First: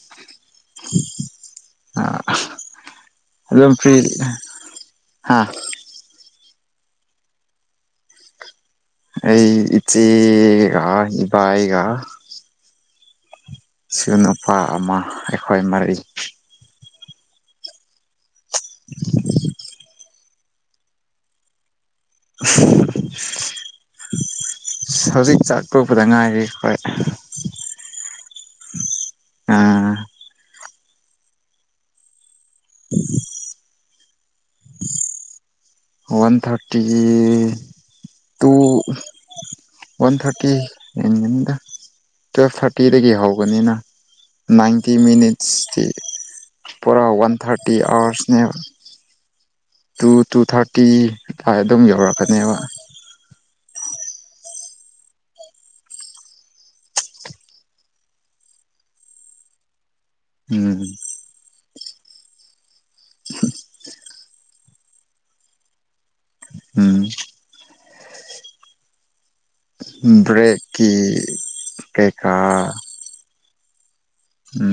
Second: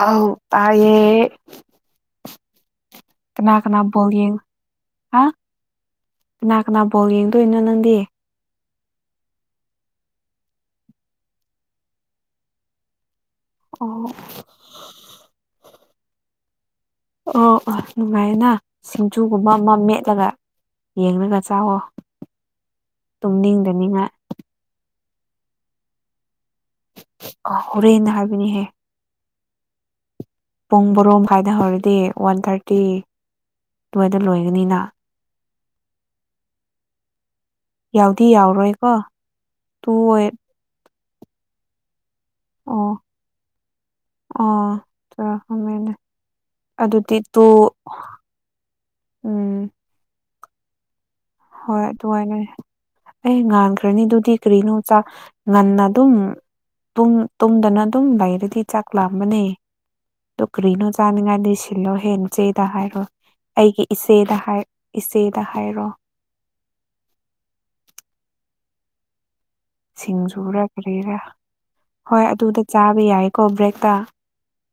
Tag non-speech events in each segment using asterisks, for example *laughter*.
ꯑꯥꯎ ꯇꯥꯏꯌꯦ ꯀꯅꯥ ꯑꯗꯨꯝ ꯀꯅꯥ ꯐꯔꯤ ꯕꯣꯜ ꯌꯦꯡ ꯍꯥ ꯍꯥꯥ ꯀꯅꯥ ꯀꯅꯥ ꯕꯣꯜ ꯌꯦꯡꯗꯣꯏꯅꯣ ꯅꯪꯗꯤ ꯑꯩ ꯏꯆꯦꯒ ꯏꯕꯥꯏꯒ ꯑꯣ ꯏꯁꯦꯟ ꯅꯨꯄꯥ ꯑꯃ ꯑꯈꯣꯏ ꯃꯔꯤ ꯑꯣ ꯑꯣ ꯅꯨꯡꯉꯥꯏꯌꯦꯅ ꯁꯤꯡꯖꯨꯒꯨꯝꯕ ꯑꯃ ꯃꯦꯠꯂꯒ ꯌꯦꯡꯂꯒ ꯆꯥꯎꯑꯣ ꯇꯨꯝꯅꯤꯡꯗꯅꯤꯡꯉꯥꯏ ꯍꯧꯖꯤꯛ ꯆꯥꯛ ꯇꯣꯛꯄꯗ ꯉꯥꯏꯔꯤ ꯑꯥ ꯍꯣꯔꯦꯟ ꯍꯥꯏꯕꯅꯤꯍꯦ ꯑꯥ ꯄꯨꯡ ꯕꯔꯣ ꯃꯈꯥꯏꯗ ꯍꯧꯔꯗꯤ ꯋꯥꯟ ꯊꯥꯔꯇꯤ ꯑꯗꯨꯋꯥꯏꯗ ꯂꯣꯏꯒꯅꯤꯅ ꯋꯥꯟ ꯊꯥꯔꯇꯤ ꯌꯥꯎꯗꯤ ꯇꯨ ꯌꯥꯎꯔꯣꯏꯀꯣ ꯇꯨ ꯋꯥꯟ ꯑꯣꯏ ꯊꯥꯔꯇꯤ ꯍꯦꯟꯒꯅꯤꯗ ꯇꯨꯋꯦꯜꯞ ꯑꯣ ꯊꯥꯔꯇꯤꯗꯒꯤ ꯍꯧꯕꯅꯤꯅ ꯑꯣ ꯅꯥꯏꯟꯇꯤ ꯆꯥ ꯃꯤꯅꯤꯠꯁꯇꯤ ꯈꯪꯗꯦꯅꯦ ꯄꯨꯔꯥ ꯑꯗꯨꯗꯤ ꯋꯥꯟ ꯇꯨ ꯊꯥꯔꯇꯤ ꯑꯋꯥꯔꯁꯅꯦ ꯎꯝ ꯇꯨ ꯇꯨ ꯊꯥꯔꯇꯤ ꯑꯗꯨꯝ ꯍꯣꯏ ꯑꯗꯨꯃꯥꯏꯅ ꯌꯧꯔꯛꯀꯅꯦꯕ ꯑꯩ ꯉꯥꯡ ꯈꯈ꯭ꯔꯅꯤꯗꯨꯗꯤ ꯀꯔꯤꯅꯣꯗ ꯉꯟꯅ ꯑꯗꯨꯝ ꯄꯨꯡ ꯇꯨꯝꯗꯅ ꯑꯗꯨꯝ ꯂꯩꯔꯗꯤ ꯆꯥꯛ ꯂꯥꯝꯕꯅꯦ ꯇꯣ ꯎꯝ ꯀ꯭ꯔꯤꯅꯣ ꯆꯥꯅꯤꯡꯉꯥꯏꯗ ꯁꯤꯜꯂꯣ ꯅꯆꯦꯗ ꯍꯥꯏꯔꯣ ꯑꯩꯒꯤ ꯏꯆꯦꯗ ꯍꯥꯏ ꯏꯆꯦꯗ ꯍꯥꯏꯔꯣ ꯎꯝ ꯁꯤꯡꯖꯨꯔꯥ ꯕ꯭ꯔꯦꯛꯀꯤ ꯀꯔꯤꯔꯥ ꯍꯣꯏ ꯀꯩꯀꯥ ꯑꯗꯨꯗ ꯆꯥꯕ ꯌꯥꯏꯀꯣ ꯕ꯭ꯔꯦꯛꯇ ꯎꯝ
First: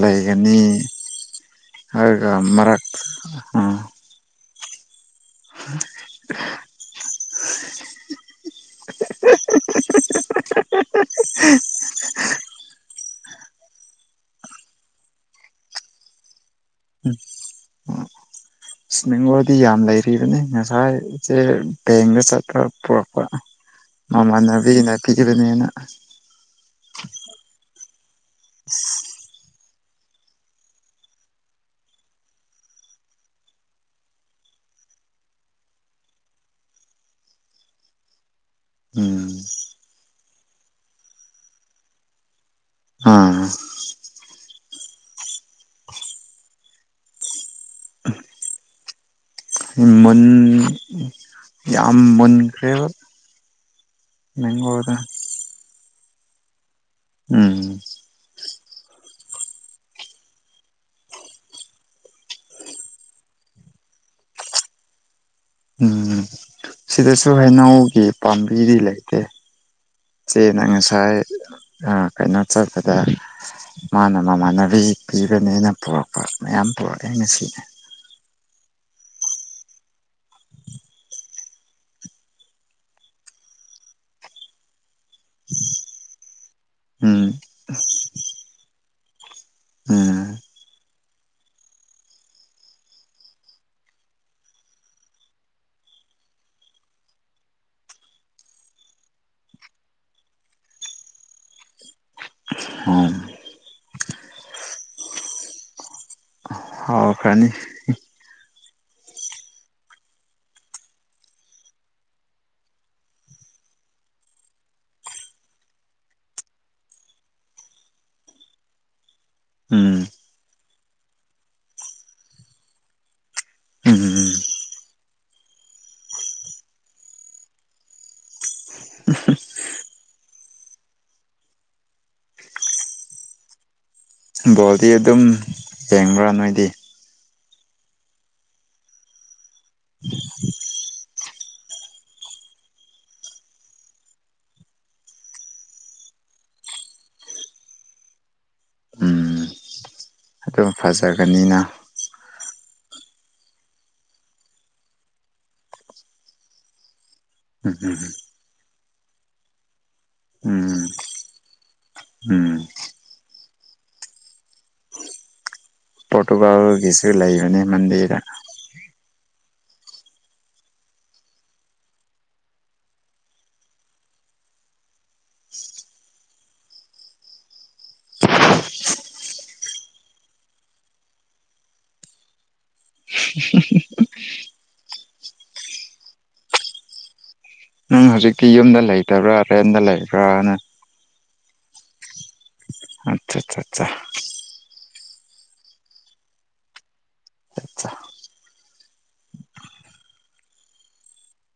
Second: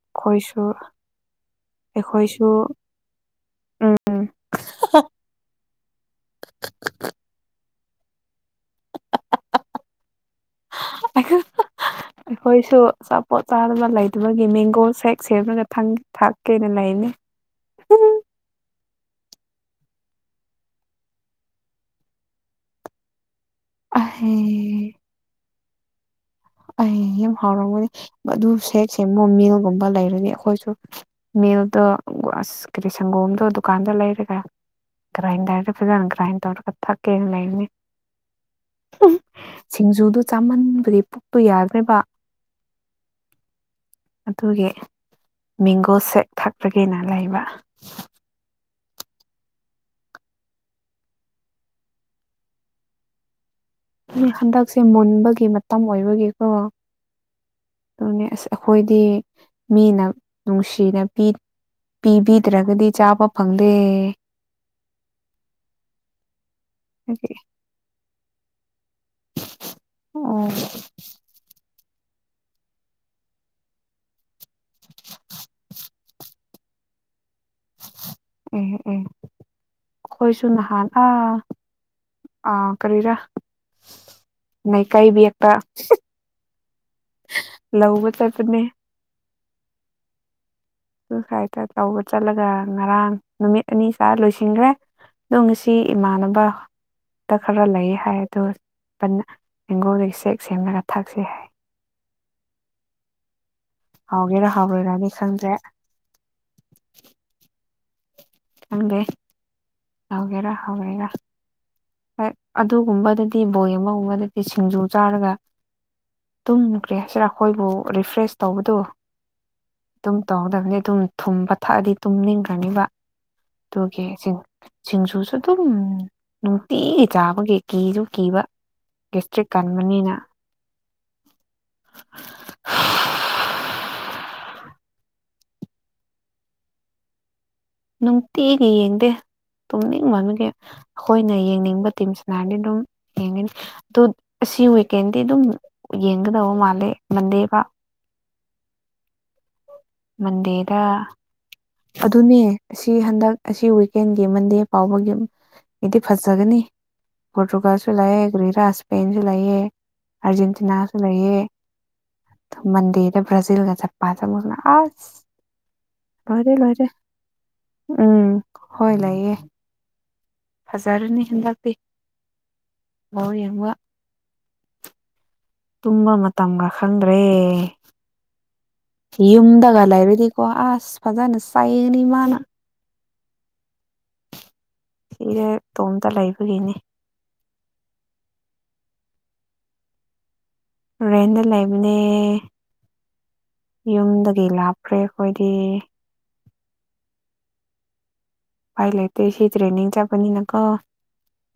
ꯂꯩꯒꯅꯤ ꯑꯩꯈꯣꯏꯁꯨ ꯍꯥꯏꯔꯒ ꯑꯩꯈꯣꯏꯁꯨ ꯃꯔꯥꯛ ꯍꯥꯍꯥ *unintelligible* *unintelligible* ꯑꯈꯣꯏꯁꯨ ꯑꯆꯥꯄꯣꯠ ꯆꯥꯗꯅ ꯂꯩꯇꯕꯒꯤ ꯃꯦꯡꯒꯣ ꯁꯦꯛ ꯁꯦꯝꯂꯒ ꯊꯛ ꯊꯛꯀꯦꯅ ꯂꯩꯕꯅꯦ ꯑꯁ ꯃꯦꯡꯒꯣꯗꯤ ꯌꯥꯝ ꯂꯩꯔꯤꯕꯅꯤ ꯉꯁꯥꯏ ꯏꯁꯦ ꯕꯦꯡꯗ ꯆꯠꯄ ꯄꯨꯔꯛꯄ ꯑꯍꯦ ꯃꯃꯥꯟꯅꯕꯤꯅ ꯄꯤꯕꯅꯦꯅ ꯑꯩ ꯌꯥꯝ ꯍꯥꯎꯔꯝꯒꯅꯤ ꯑꯗꯨ ꯁꯦꯛ ꯁꯦꯡ ꯃꯣ ꯃꯤꯜꯒꯨꯝꯕ ꯂꯩꯔꯗꯤ ꯑꯈꯣꯏꯁꯨ ꯃꯤꯜꯛꯗꯣ ꯑꯁ ꯀꯔꯤ ꯁꯪꯒꯣꯝꯗꯣ ꯗꯨꯀꯥꯟꯗꯒꯤ ꯂꯩꯔꯦꯒ ꯉꯔꯥꯟꯗ꯭ꯔꯗ ꯐꯖꯅ ꯉꯔꯥꯟ ꯇꯧꯔꯒ ꯊꯥꯛ ꯀꯦꯅ ꯂꯩꯕꯅꯦ ꯎꯝ ꯁꯤꯡꯖꯨꯗꯨ ꯆꯥꯃꯟꯕꯒꯤ ꯄꯨꯛꯇꯨ ꯌꯥꯗ꯭ꯔꯦꯕ ꯑꯥ ꯑꯗꯨꯒꯤ ꯃꯦꯡꯒꯣ ꯁꯦꯛ ꯊꯛꯄꯒꯤꯅ ꯂꯩꯕ ꯎꯝ ꯃꯨꯟ ꯌꯥꯝ ꯃꯨꯟꯈ꯭ꯔꯦꯕ ꯃꯤ ꯍꯟꯗꯛꯁꯦ ꯃꯦꯡꯒꯣꯗꯣ ꯃꯨꯟꯕꯒꯤ ꯃꯇꯝ ꯑꯣꯏꯕꯒꯤꯀꯣ ꯎꯝ ꯑꯈꯣꯏꯗꯤ ꯃꯤꯅ ꯅꯨꯡꯁꯤꯅ ꯄꯤ ꯄꯤꯕꯤꯗ꯭ꯔꯒꯗꯤ ꯆꯥꯕ ꯐꯪꯗꯦ ꯎꯝ ꯁꯤꯗꯁꯨ ꯑꯣ ꯍꯩꯅꯧꯒꯤ ꯄꯥꯝꯕꯤꯗꯤ ꯂꯩ ꯇꯦ ꯏꯆꯦꯅ ꯉꯁꯥꯏ ꯑꯥ ꯀꯩꯅꯣ ꯆꯠꯄꯗ ꯃꯥꯅ ꯃꯃꯥꯟꯅꯕꯤ ꯄꯤꯕꯅꯦꯅ ꯄꯨꯔꯛꯄ ꯃꯌꯥꯝ ꯄꯨꯔꯛꯑꯦ ꯉꯁꯤ ꯎꯝ ꯎꯝ ꯑꯈꯣꯏꯁꯨ ꯅꯍꯥꯟ ꯑꯥ ꯑꯥ ꯀꯔꯤꯔꯥ *unintelligible* ꯀꯩꯕꯤꯌꯦꯛꯇ ꯎꯝ ꯂꯧꯕ ꯆꯠꯄꯅꯦ ꯎꯝ ꯑꯗꯨ ꯁꯥꯏꯗ ꯇꯧꯕ ꯆꯠꯂꯒ ꯉꯔꯥꯡ ꯅꯨꯃꯤꯠ ꯑꯅꯤ ꯆꯥ ꯂꯣꯏꯁꯤꯟꯒ꯭ꯔꯦ ꯑꯗꯣ ꯉꯁꯤ ꯏꯃꯥꯟꯅꯕ ꯗ ꯈꯔ ꯂꯩꯌꯦ ꯍꯥꯏꯑꯦ ꯑꯗꯣ ꯕꯅ ꯍꯤꯡꯒꯣꯜꯗꯒꯤ ꯁꯦꯛ ꯁꯦꯝꯂꯒ ꯊꯥꯛꯁꯦ ꯍꯥꯏꯑꯦ ꯎꯝ ꯍꯥꯎꯒꯦꯔꯥ ꯍꯥꯎꯔꯣꯏꯔꯗꯤ ꯈꯪꯗ꯭ꯔꯦ ꯑꯣ ꯐꯅꯤ ꯈꯪꯗꯦ ꯍꯥꯎꯒꯦꯔ ꯍꯥꯎꯔꯣꯏꯔ ꯍꯣꯏ ꯑꯗꯨꯒꯨꯝꯕꯗꯗꯤ ꯕꯣꯜ ꯌꯦꯡꯕꯒꯨꯝꯕꯗꯗꯤ ꯁꯤꯡꯖꯨ ꯆꯥꯔꯒ ꯇꯨꯝꯒ꯭ꯔꯦ ꯁꯦꯔꯥ ꯑꯩꯈꯣꯏꯕꯨ ꯔꯤꯐ꯭ꯔꯦꯁ ꯇꯧꯕꯗꯨ ꯎꯝ ꯑꯗꯨꯝ ꯇꯧꯗꯕꯅꯤ ꯑꯗꯨꯝ ꯊꯨꯝꯕ ꯊꯛꯑꯗꯤ ꯇꯨꯝꯅꯤꯡꯈ꯭ꯔꯅꯤꯕ ꯑꯗꯨꯒꯤ ꯎꯝ ꯁꯤꯡ ꯁꯤꯡꯖꯨꯁꯨ ꯑꯗꯨꯝ ꯇꯤꯒꯤ ꯆꯥꯕꯒꯤ ꯀꯤꯁꯨ ꯀꯤꯕ ꯒꯦꯁꯇ꯭ꯔꯤꯛ ꯀꯟꯕꯅꯤꯅ *inaudible* ꯕꯣꯜꯗꯤ ꯑꯗꯨꯝ ꯌꯦꯡꯕ꯭ꯔꯥ ꯅꯣꯏꯗꯤ ꯅꯨꯡꯇꯤꯒꯤ ꯌꯦꯡꯗꯦ ꯇꯨꯝꯅꯤꯡꯃꯟꯕꯒꯤ ꯑꯩꯈꯣꯏꯅ ꯌꯦꯡꯅꯤꯡꯕ ꯇꯤꯝ ꯁꯥꯟꯅꯔꯗꯤ ꯑꯗꯨꯝ ꯌꯦꯡꯒꯅꯤ ꯑꯗꯨ ꯁꯤ ꯋꯦꯀꯦꯟꯗꯤ ꯑꯗꯨꯝ ꯌꯦꯡꯒꯗꯕ ꯃꯥꯜꯂꯦ ꯃꯟꯗꯦꯕꯥꯎ ꯎꯝ ꯑꯗꯨꯝ ꯃꯟꯗꯦꯗ ꯐꯖꯒꯅꯤꯅ ꯑꯗꯨꯅꯦ ꯑꯁꯤ ꯍꯟꯗꯛ ꯑꯁꯤ ꯋꯦꯛꯀꯦꯟꯒꯤ ꯃꯟꯗꯦ ꯐꯥꯎꯕꯒꯤ ꯑꯩꯗꯤ ꯐꯖꯒꯅꯤ ꯄꯣꯔꯇꯨꯒꯜꯁꯨ ꯎꯝ ꯂꯩꯌꯦ ꯀꯔꯤꯔꯥ ꯁ꯭ꯄꯦꯟꯁꯨ ꯂꯩꯌꯦ ꯎꯝ ꯑꯔꯖꯦꯟꯇꯤꯅꯥꯁꯨ ꯂꯩꯌꯦ ꯎꯝ ꯃꯟꯗꯦꯗ ꯕ꯭ꯔꯥꯖꯤꯜ ꯒ ꯖꯄꯥꯟ ꯒ ꯑꯃꯨꯛ ꯑꯁ ꯂꯣꯏꯔꯦ ꯂꯣꯏꯔꯦ ꯄꯣꯔꯇꯨꯒꯥꯜꯒꯤꯁꯨ ꯂꯩꯕꯅꯦ ꯃꯟꯗꯦꯗ ꯎꯝ ꯍꯣꯏ ꯂꯩꯥꯌꯦ ꯐꯖꯔꯅꯤ ꯍꯟꯗꯛꯇꯤ ꯕꯣꯜ ꯌꯦꯡꯕ ꯇꯨꯝꯕ ꯃꯇꯝꯒ ꯈꯪꯗ꯭ꯔꯦ ꯌꯨꯝꯗꯒꯥ ꯂꯩꯥꯔꯗꯤꯀꯣ ꯑꯁ ꯐꯥꯖꯅ ꯆꯩꯔꯅꯤ ꯏꯃꯥꯅ ꯁꯤꯔꯦ ꯏꯇꯣꯝꯇ ꯂꯩꯕꯒꯤꯅꯦ ꯅꯪ ꯍꯧꯖꯤꯛꯇꯤ ꯌꯨꯝꯗ ꯂꯩꯇꯕ꯭ꯔꯥ ꯔꯦꯟꯇ ꯂꯩꯕ꯭ꯔꯥꯅ ꯔꯦꯟꯗ ꯂꯩꯕꯅꯦ ꯑꯠꯆꯥ ꯌꯨꯝꯗꯒꯤ ꯂꯥꯞꯈ꯭ꯔꯦ ꯑꯩꯈꯣꯏꯗꯤ ꯑꯆꯥ ꯎꯄꯥꯏ ꯂꯩꯇꯦ ꯁꯤ ꯇ꯭ꯔꯦꯅꯤꯡ ꯆꯠꯄꯅꯤꯅꯀꯣ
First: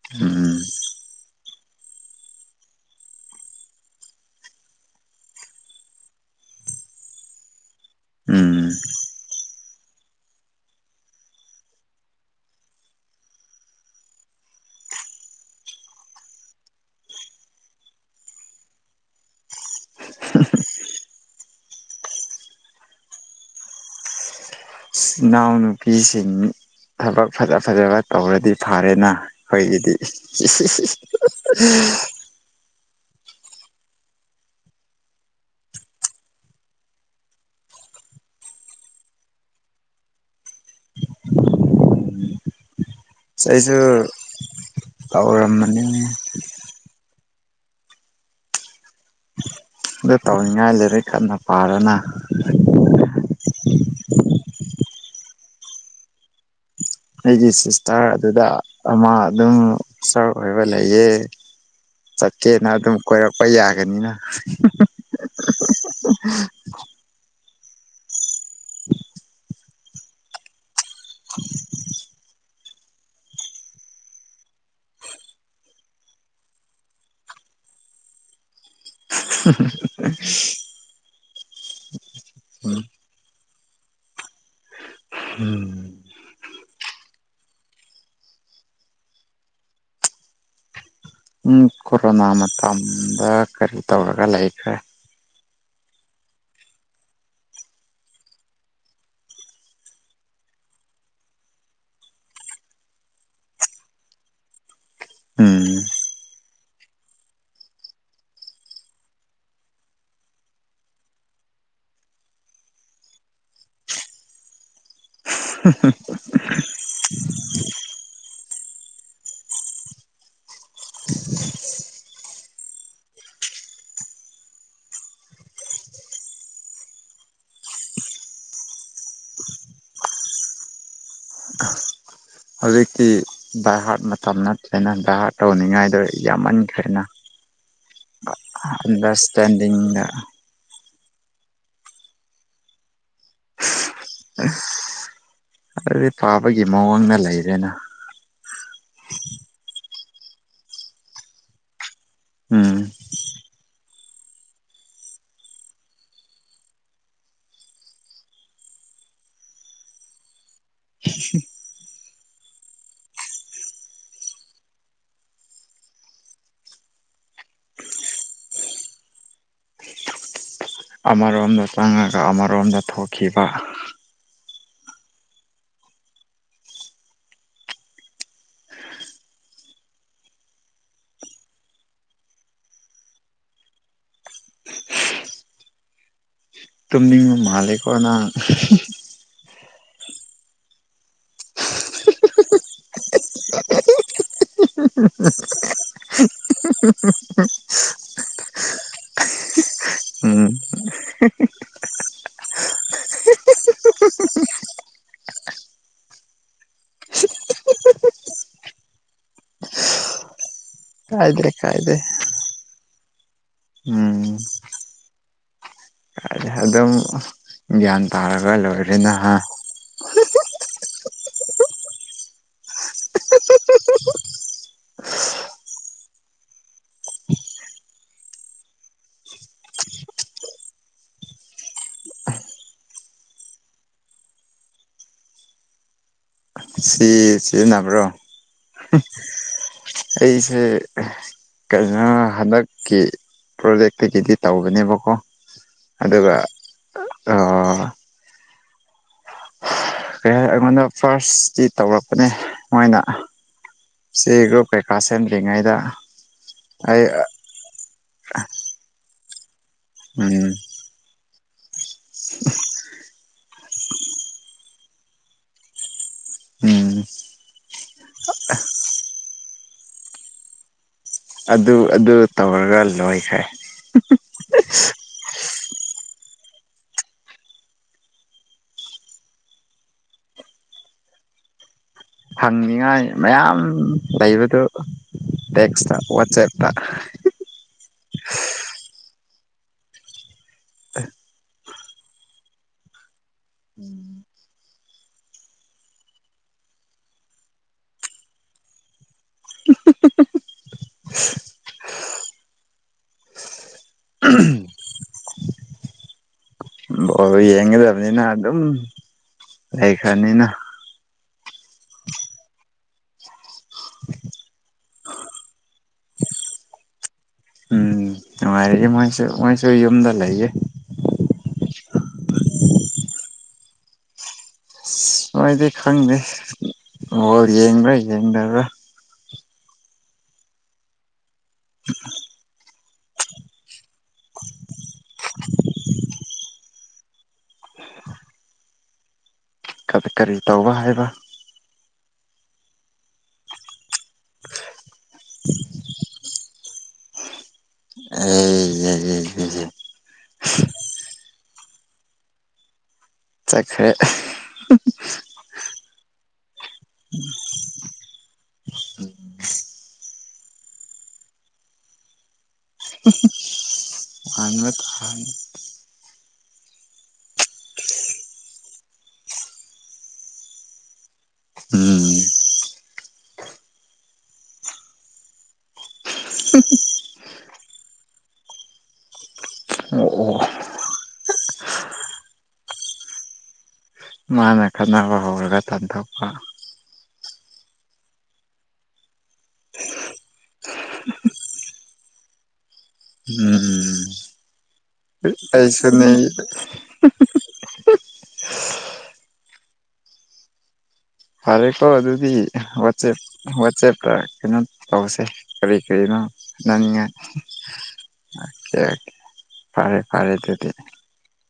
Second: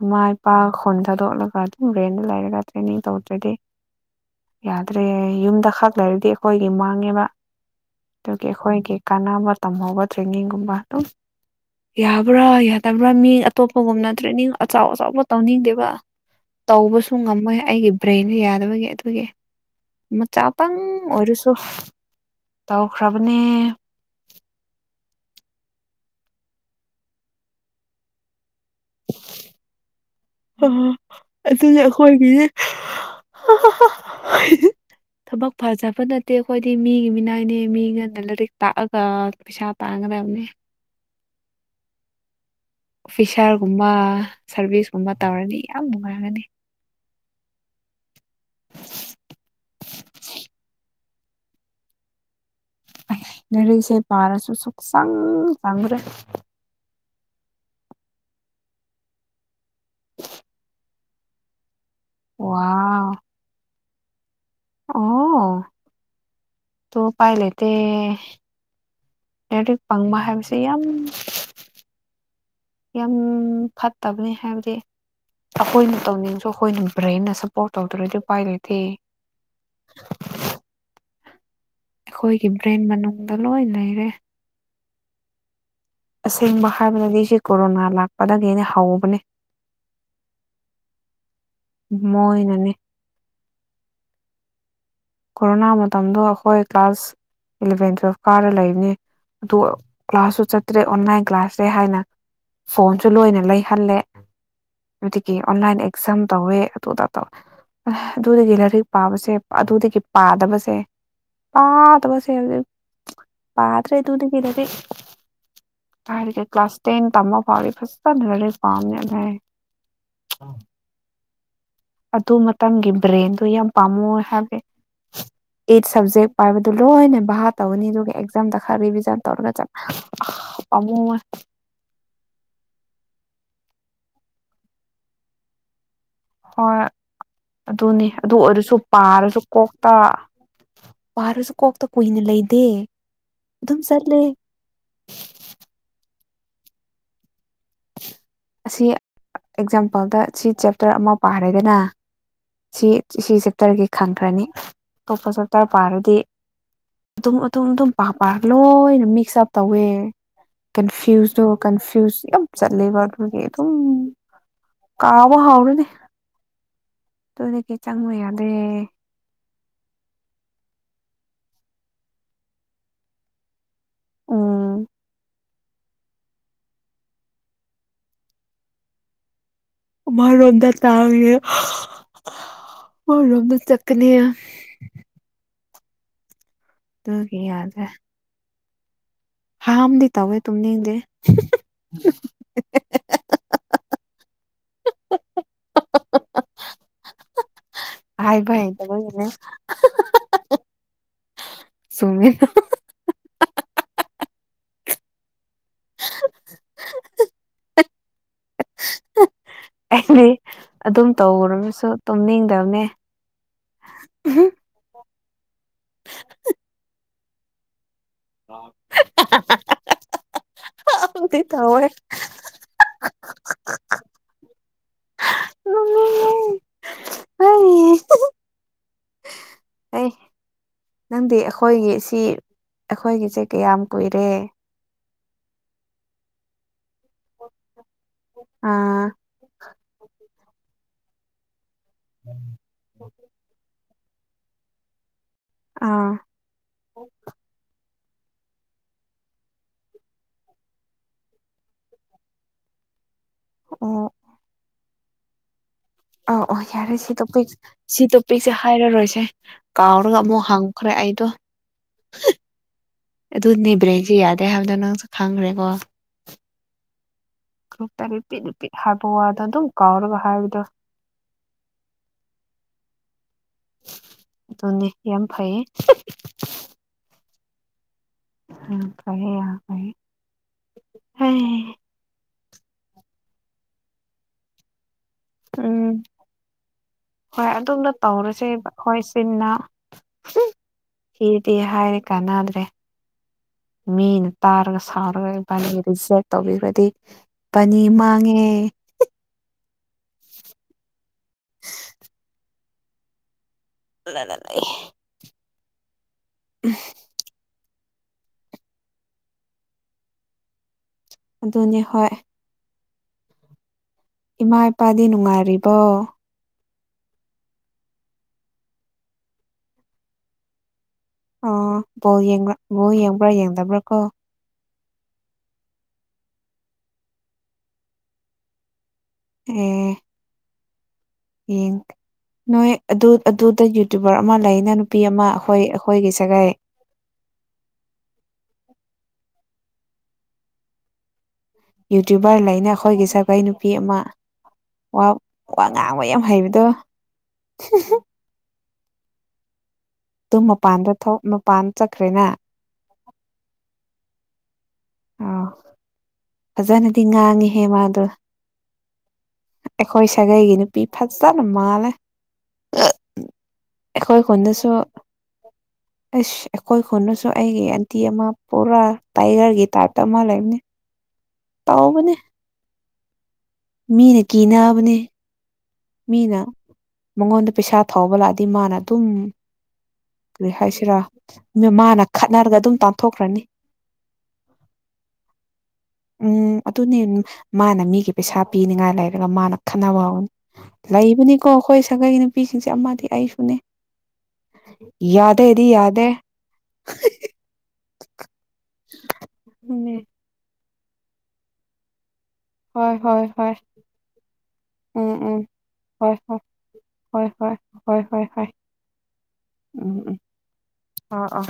ꯏꯃꯥ ꯎꯝ ꯏꯄꯥ ꯈꯨꯟ ꯊꯥꯗꯣꯛꯂꯒ ꯔꯦꯟꯗ ꯂꯩꯔꯒ ꯇ꯭ꯔꯦꯅꯤꯡ ꯇꯧꯗ꯭ꯔꯗꯤ ꯌꯥꯗ꯭ꯔꯦ ꯌꯨꯝꯗ ꯈꯛ ꯂꯩꯔꯗꯤ ꯑꯩꯈꯣꯏꯒꯤ ꯃꯥꯡꯉꯦꯕ ꯑꯗꯨꯒꯤ ꯎꯝ ꯑꯩꯈꯣꯏꯒꯤ ꯀꯥꯟꯅꯕ ꯇꯝꯍꯧꯕ ꯇ꯭ꯔꯦꯅꯤꯡꯒꯨꯝꯕ ꯑꯗꯨꯝ ꯌꯥꯕ꯭ꯔꯥ ꯌꯥꯗꯕ꯭ꯔꯥ ꯃꯤ ꯑꯇꯣꯞꯄꯒꯨꯝꯅ ꯇ꯭ꯔꯦꯅꯤꯡ ꯑꯆꯥꯎ ꯑꯆꯥꯎꯕ ꯇꯧꯅꯤꯡꯗꯦꯕ ꯇꯧꯕꯁꯨ ꯉꯝꯃꯣꯏ ꯑꯩꯒꯤ ꯕ꯭ꯔꯦꯟ ꯌꯥꯗꯕꯒꯤ ꯑꯗꯨꯒꯤ ꯃ ꯆꯥꯄꯥꯥꯡ ꯑꯣꯏꯔꯁꯨ ꯇꯧꯈ꯭ꯔꯕꯅꯦ ꯏꯅꯥꯎꯅꯨꯄꯤꯁꯤꯡ ꯊꯕꯛ ꯐꯖ ꯐꯖꯕ ꯇꯧꯔꯗꯤ ꯐꯔꯦꯅ ꯑꯩꯈꯣꯏꯒꯤꯗꯤ ꯏꯁ ꯏꯁ ꯑꯗꯨꯅ ꯑꯩꯈꯣꯏꯒꯤꯗꯤ *unintelligible* ꯊꯕꯛ ꯐꯖꯕ ꯅꯠꯇꯦ ꯑꯩꯈꯣꯏꯗꯤ ꯃꯤꯒꯤ ꯃꯤꯅꯥꯏꯅꯦ ꯃꯤ ꯉꯅ ꯂꯥꯏꯔꯤꯛ ꯇꯥꯛꯑꯒ ꯄꯩꯁꯥ ꯇꯥꯟ *unintelligible* ꯑꯩꯁꯨ ꯑꯣꯐꯤꯁꯥꯔꯒꯨꯝꯕ ꯁꯥꯔꯚꯤꯁꯀꯨꯝꯕ ꯇꯧꯔꯅꯤ ꯌꯥꯝ ꯇꯧꯔꯝꯕꯅꯤ ꯅꯨꯡꯉꯥꯏꯒꯅꯤ ꯑꯗꯨ ꯇꯧꯅꯤꯡꯉꯥꯏ ꯂꯩꯔꯦꯤꯛ ꯀꯟꯅ ꯄꯥꯔꯣꯅ ꯂꯩꯔꯤꯛꯁꯦ ꯄꯥꯔꯁꯨ ꯁꯨꯛꯆꯪ ꯆꯪꯈ꯭ꯔꯦ ꯑꯩꯒꯤ ꯁꯤꯁꯇꯔ ꯑꯗꯨꯗ ꯑꯃ ꯑꯗꯨꯝ ꯁ꯭ꯔꯕ ꯑꯣꯏꯕ ꯂꯩꯌꯦ ꯆꯠꯀꯦꯅ ꯑꯗꯨꯝ ꯀꯣꯏꯔꯛꯄ ꯌꯥꯒꯅꯤꯅ ꯑꯣ ꯑꯣ ꯇꯨ ꯄꯥꯏ ꯂꯩꯇꯦ ꯂꯥꯢꯔꯤꯛ ꯄꯪꯕ ꯍꯥꯏꯁꯦ ꯌꯥꯝ ꯌꯥꯝ ꯐꯠꯇꯕꯅꯤ ꯍꯥꯏꯕꯗꯤ ꯑꯩꯈꯣꯏꯅ ꯇꯧꯅꯤꯡꯁꯨ ꯑꯩꯈꯣꯏꯅ ꯕ꯭ꯔꯦꯟꯅ ꯁꯞꯄꯣꯔꯠ ꯇꯧꯗꯔꯗꯤ ꯎꯄꯥꯏ ꯂꯩꯇꯦ ꯍꯝ ꯍꯝ ꯍꯝ ꯑꯩꯈꯣꯏꯒꯤ ꯎꯝ ꯕ꯭ꯔꯦꯟ ꯃꯅꯨꯡꯗ ꯂꯣꯏ ꯂꯩꯔꯦ ꯑꯁꯦꯡꯕ ꯍꯥꯏꯕꯗꯗꯤ ꯑꯩꯁꯦ ꯀꯣꯔꯣꯅꯥ ꯂꯥꯛꯄꯗꯒꯤ ꯑꯩꯅ ꯍꯧꯕꯅꯦ *inaudible* ꯀꯣꯔꯣꯅꯥ ꯃꯣꯏꯅꯅꯦ ꯃꯇꯝꯗ ꯀꯔꯤ ꯇꯧꯔꯒ ꯂꯩꯈ꯭ꯔꯦ ꯀꯣꯔꯣꯅꯥ ꯃꯇꯝꯗꯣ ꯑꯩꯈꯣꯏ ꯀ꯭ꯂꯥꯁ ꯏꯂꯚꯦꯟ ꯇꯨꯋꯦꯜꯞ ꯀꯥꯔ ꯂꯩꯕꯅꯤ ꯑꯗꯨ ꯀ꯭ꯂꯥꯁꯁꯨ ꯆꯠꯇ꯭ꯔꯦ ꯑꯣꯟꯂꯥꯏꯟ ꯀ꯭ꯂꯥꯁꯅꯦ ꯍꯥꯏꯅ ꯐꯣꯟꯁꯨ ꯂꯣꯏꯅ ꯂꯩꯍꯜꯂꯦ ꯑꯗꯨꯗꯒꯤ ꯎꯝ ꯑꯣꯟꯂꯥꯏꯟ ꯑꯦꯛꯖꯥꯝ ꯇꯧꯋꯦ ꯑꯗꯨꯗ ꯇꯧꯋꯦ ꯑꯗꯨꯗꯒꯤ ꯂꯥꯏꯔꯤꯛ ꯄꯥꯕꯁꯦ ꯑꯗꯨꯗꯒꯤ ꯄꯥꯗꯕꯁꯦ ꯄꯥꯇꯕꯁꯦ ꯍꯧꯖꯤꯛ ꯄꯥꯗꯔꯦ ꯑꯗꯨꯗꯒꯤ ꯂꯥꯢꯔꯤꯛ ꯍꯝ ꯍꯝ ꯍꯝ ꯀ꯭ꯂꯥꯁ ꯇꯦꯟ ꯇꯃ ꯐꯥꯎꯗꯤ ꯐꯖꯅ ꯂꯥꯢꯔꯤꯛ ꯄꯥꯕꯅꯦ ꯑꯗꯩ ꯑꯗꯨ ꯃꯇꯝꯒꯤ ꯕ꯭ꯔꯦꯟꯗꯣ ꯌꯥꯝ ꯄꯥꯝꯃꯨꯌꯦ ꯍꯥꯏꯕꯗꯤ *inaudible* ꯑꯩꯠ ꯁꯕꯖꯦꯛ ꯄꯥꯏꯕꯗꯨ ꯂꯣꯏꯅ ꯚꯥ ꯇꯧꯅꯤ ꯑꯗꯨꯒ ꯑꯦꯛꯖꯥꯝꯗ ꯈꯔ ꯔꯤꯚꯤꯖꯟ ꯇꯧꯔꯒ ꯆꯠꯂ ꯄꯝꯃꯨꯌꯦ ꯍꯧꯖꯤꯛꯇꯤ ꯕꯥꯏꯍꯔꯠ ꯃꯇꯝ ꯅꯠꯇꯦ ꯅꯪ ꯗꯥꯏꯍꯔꯠ ꯇꯧꯅꯤꯡꯉꯥꯏꯗ ꯌꯥꯃꯟ ꯍꯣꯏ ꯈ꯭ꯔꯦꯅ ꯑꯗꯨꯅꯤ ꯑꯗꯨ ꯑꯣꯏꯔꯁꯨ ꯄꯥꯔꯒ ꯀꯣꯛꯇ ꯄꯥꯔꯁꯨ ꯀꯣꯛꯇ ꯀꯨꯏꯅ ꯂꯩꯗꯦ ꯑꯗꯨꯝ ꯆꯠ ꯑꯁ ꯂꯥꯢꯔꯤꯛ ꯄꯥꯕꯒꯤ ꯃꯑꯣꯡꯗ ꯂꯩꯔꯦꯅ ꯑꯁꯤ ꯑꯦꯛꯖꯥꯝꯄꯜꯗ ꯁꯤ ꯆꯦꯞꯇꯔ ꯑꯃ ꯄꯥꯔꯦꯒꯅ ꯎꯝ ꯁꯤ ꯁꯤ ꯆꯦꯞꯇꯔꯗꯤ ꯈꯪꯈ꯭ꯔꯅꯤ ꯑꯇꯣꯞꯄ ꯆꯦꯞꯇꯔ ꯄꯥꯔꯗꯤ ꯑꯗꯨꯨꯝ ꯑꯗꯨꯝ ꯑꯗꯨꯝ ꯄꯥ ꯄꯥ ꯂꯣꯏꯅ ꯃꯤꯛꯁ ꯑꯞ ꯇꯧꯋꯦ ꯀꯟꯐ꯭ꯌꯨꯁꯇꯣ ꯀꯟꯐ꯭ꯌꯨꯁ ꯌꯥꯝ ꯆꯂꯦꯕ ꯑꯗꯨꯒꯤ ꯑꯗꯨꯝ ꯀꯥꯎꯕ ꯍꯥꯎꯔꯅꯤ ꯑꯗꯨꯗꯒꯤ ꯆꯪꯑꯣ ꯌꯥꯗꯦ ꯑꯃꯔꯣꯝꯗ ꯆꯪꯉꯒ ꯑꯃꯔꯣꯝꯗ ꯊꯣꯛꯈꯤꯕ ꯎꯝ ꯑꯃꯅꯣꯟꯗ ꯇꯥꯎꯋꯤꯌꯦ ꯑꯃꯔꯣꯝꯗ ꯆꯠꯀꯅꯤ ꯇꯨꯝꯅꯤꯡꯕ ꯑꯗꯨꯒꯤ ꯃꯥꯂꯦꯀꯣꯅꯪ ꯍꯥ ꯍꯝꯗꯤ ꯇꯋꯦ ꯇꯨꯃꯤꯅꯤꯡꯗꯦ ꯍ ꯍ ꯍ ꯍ ꯍ ꯍ ꯍ ꯍ ꯍ ꯍ ꯍꯥꯏꯕ ꯍꯩꯇꯕꯒꯤꯅꯦ ꯎꯝ ꯆꯨꯝꯃꯦ ꯑꯩꯗꯤ ꯑꯗꯨꯝ ꯀꯥꯏꯗꯦ ꯇꯧꯔꯒꯁꯨ ꯀꯥꯏꯗꯦ ꯇꯨꯝꯅꯤꯡꯗꯝꯅꯦ ꯎꯝ ꯑꯍꯨ ꯀꯥꯏꯗꯦ ꯑꯗꯨꯝ ꯒ꯭ꯌꯥꯟ ꯇꯥꯔꯒ ꯂꯣꯏꯔꯦꯅ ꯍꯥ ꯈꯪꯗꯦ ꯇꯧꯋꯦ ꯅꯨꯡꯉꯥꯢ ꯑꯩ ꯅꯪꯗꯤ ꯑꯩꯈꯣꯏꯒꯤ ꯁꯤ ꯑꯩꯈꯣꯏꯒꯤꯁꯦ ꯀꯌꯥꯝ ꯀꯨꯏꯔꯦ ꯁꯤ ꯁꯤꯖꯤꯟꯅꯕ꯭ꯔꯣ ꯑꯥ ꯑꯩꯁꯦ ꯀꯩꯅꯣ ꯍꯟꯗꯛꯀꯤ ꯄ꯭ꯔꯣꯖꯦꯛꯇꯒꯤꯗꯤ ꯇꯧꯕꯅꯦꯕꯀꯣ ꯑꯥ ꯑꯗꯨꯒ ꯑꯥ ꯀꯩ ꯍꯥꯏ ꯑꯩꯉꯣꯟꯗ ꯐꯥꯔꯁꯇꯤ ꯇꯧꯔꯛꯄꯅꯦ ꯃꯣꯏꯅ ꯑꯣ ꯆꯦ ꯒ꯭ꯔꯨꯞ ꯀꯩ ꯀꯥꯁꯦꯝꯗ꯭ꯔꯤꯉꯩꯗ ꯑ ꯑꯣ ꯌꯥꯔꯦ ꯁꯤ ꯇꯣꯄꯤꯛ ꯁꯤ ꯇꯣꯄꯤꯛꯁꯦ ꯍꯥꯏꯔꯔꯣꯏꯒꯦ ꯀꯥꯎꯔꯒ ꯑꯃꯨꯛ ꯎꯝ ꯍꯪꯈ꯭ꯔꯦ ꯑꯩꯗꯣ ꯑꯗꯨꯅꯦ ꯕ꯭ꯔꯦꯟꯁꯨ ꯌꯥꯗꯦ ꯍꯥꯏꯕꯗꯣ ꯅꯪꯁꯨ ꯈꯪꯈ꯭ꯔꯦꯀꯣ ꯎꯝ *unintelligible* ꯄꯤꯛ ꯍꯥꯏꯕ ꯋꯥꯗꯣ ꯑꯗꯨꯝ ꯀꯥꯎꯔꯒ ꯍꯥꯏꯕꯗꯣ ꯑꯗꯨ ꯑꯗꯨ ꯇꯧꯔꯒ ꯂꯣꯏꯈ꯭ꯔꯦ ꯍꯦ ꯎꯝ *unintelligible* ꯍꯪꯅꯤꯉꯥꯏ ꯃꯌꯥꯝ ꯂꯩꯕꯗꯨ ꯎꯝ ꯇꯦꯛꯁꯇ ꯋꯥꯆꯦꯞꯇ ꯍꯣꯏ ꯑꯗꯨꯝꯅ ꯇꯧꯔꯁꯦꯕ ꯍꯣꯏ ꯆꯤꯟꯅ ꯁꯤꯗꯤ ꯍꯥꯏꯔ ꯀꯥꯟꯅꯗ꯭ꯔꯦ ꯃꯤꯅ ꯇꯥꯔꯒ ꯁꯥꯎꯔꯒ ꯏꯕꯥꯅꯤ ꯔꯤꯖꯦꯛ ꯇꯧꯕꯤꯒꯔꯗꯤ ꯏꯕꯥꯅꯤ ꯃꯥꯡꯉꯦ *unintelligible* *inaudible* ꯂꯥꯂꯥꯂꯩ ꯕꯣꯜ ꯌꯦꯡꯒꯗꯕꯅꯤꯅ ꯑꯗꯨꯝ ꯂꯩꯈ꯭ꯔꯅꯤꯅ ꯑꯗꯨꯅꯦ ꯍꯣꯏ ꯏꯃꯥ ꯏꯄꯥꯗꯤ ꯅꯨꯡꯉꯥꯏꯔꯤꯕꯣ ꯎꯝ ꯅꯨꯡꯉꯥꯏꯔꯤꯌꯦ ꯃꯣꯏꯁꯨ ꯃꯣꯏꯁꯨ ꯌꯨꯝꯗ ꯂꯩꯌꯦ ꯑꯣ ꯕꯣꯜ ꯌꯦꯡꯕ ꯕꯣꯜ ꯌꯦꯡꯕ꯭ꯔꯥ ꯌꯦꯡꯗꯕ꯭ꯔꯥ ꯀꯣ ꯃꯣꯏꯗꯤ ꯈꯪꯗꯦ ꯕꯣꯜ ꯌꯦꯡꯕ꯭ꯔꯥ ꯌꯦꯡꯗꯕ꯭ꯔꯥ ꯑꯦ ꯌꯦꯡ ꯅꯣꯏ ꯑꯗꯨ ꯑꯗꯨꯗ ꯌꯨꯇꯨꯕꯔ ꯑꯃ ꯂꯩꯅ ꯅꯨꯄꯤ ꯑꯃ ꯑꯩꯈꯣꯏ ꯑꯩꯈꯣꯏꯒꯤ ꯁꯥꯒꯩ *inaudible* ꯀ ꯀꯔꯤ ꯇꯧꯕ ꯍꯥꯏꯕ ꯌꯨꯇ꯭ꯌꯨꯕꯔ ꯂꯩꯅ ꯑꯩꯈꯣꯏꯒꯤ ꯁꯥꯒꯩ ꯅꯨꯄꯤ ꯑꯃ ꯋꯥ ꯋꯥ ꯉꯥꯡꯕ ꯌꯥꯝ ꯍꯩꯕꯗꯣ ꯑꯦ ꯑꯗꯨꯝ ꯃꯄꯥꯟꯗ ꯊꯣꯛ ꯃꯄꯥꯟ ꯆꯠꯈ꯭ꯔꯦꯅ ꯆꯠꯈ꯭ꯔꯦ ꯑꯥꯎ ꯐꯖꯅꯗꯤ ꯉꯥꯡꯉꯤꯍꯦ ꯃꯥꯗꯣ ꯑꯩꯈꯣꯏ ꯁꯥꯒꯩꯒꯤ ꯅꯨꯄꯤ ꯐꯖꯅ ꯃꯥꯜꯂꯦ ꯑꯩꯈꯣꯏ ꯀꯨꯟꯗꯁꯨ ꯍꯥꯟꯕ ꯇꯥꯕꯅꯤ *inaudible* ꯑꯁ ꯑꯩꯈꯣꯏ ꯈꯨꯟꯗꯁꯨ ꯑꯩꯒꯤ ꯑꯦꯟꯇꯤ ꯑꯃ ꯄꯨꯔꯥ ꯇꯥꯏꯒꯔꯒꯤ ꯇꯥꯏꯞꯇ ꯑꯃ ꯂꯩꯕꯅꯤ ꯎꯝ ꯇꯧꯕꯅꯦ ꯃꯤꯅ ꯀꯤꯅꯕꯅꯦ ꯃꯤꯅ ꯃꯉꯣꯟꯗ ꯄꯩꯁꯥ ꯊꯧꯕ ꯂꯥꯛꯑꯗꯤ ꯃꯥꯅ ꯑꯗꯨꯝ ꯑꯣ ꯑꯣ ꯀꯔꯤ ꯍꯥꯏꯁꯤꯔꯥ ꯃꯥꯅ ꯈꯠꯅꯔꯒ ꯑꯗꯨꯝ ꯇꯥꯟꯊꯣꯛꯈ꯭ꯔꯅꯤ ꯅꯪꯅ ꯈꯠꯅꯕ ꯍꯧꯔꯒ ꯇꯥꯟꯊꯣꯛꯄ ꯎꯝ ꯑꯗꯨꯅꯦ ꯃꯥꯅ ꯃꯤꯒꯤ ꯄꯩꯁꯥ ꯄꯤꯅꯤꯉꯥꯏ ꯂꯩꯔꯒ ꯃꯥꯅ ꯈꯟꯅꯕ ꯂꯩꯕꯅꯤꯀꯣ ꯑꯩꯈꯣꯏ ꯁꯥꯒꯩꯒꯤ ꯅꯨꯄꯤꯁꯤꯡꯁꯦ ꯑꯃꯗꯤ ꯑꯩꯁꯨꯅꯦ ꯎꯝ ꯌꯥꯗꯦꯗꯤ ꯌꯥꯗꯦ ꯑꯩꯁꯨꯅꯦ *unintelligible* ꯐꯔꯦ ꯀꯣ ꯑꯗꯨ ꯗꯤ ꯍꯣꯏ ꯋꯥꯆꯦꯞ ꯍꯣꯏ ꯍꯣꯏ ꯋꯥꯆꯦꯞꯇ ꯀꯩꯅꯣ ꯎꯝ ꯇꯧꯕꯁꯦ ꯎꯝ ꯀꯔꯤ ꯍꯣꯏ ꯀꯔꯤꯅꯣ ꯍꯣꯏ ꯍꯣꯠꯅꯅꯤꯡꯉꯥꯏ ꯍꯣꯏ ꯍꯣꯏ ꯍꯣꯏ ꯎꯝ ꯐꯔꯦ ꯎꯝ ꯐꯔꯦ ꯑꯗꯨꯗꯤ ꯑꯥ ꯑꯥ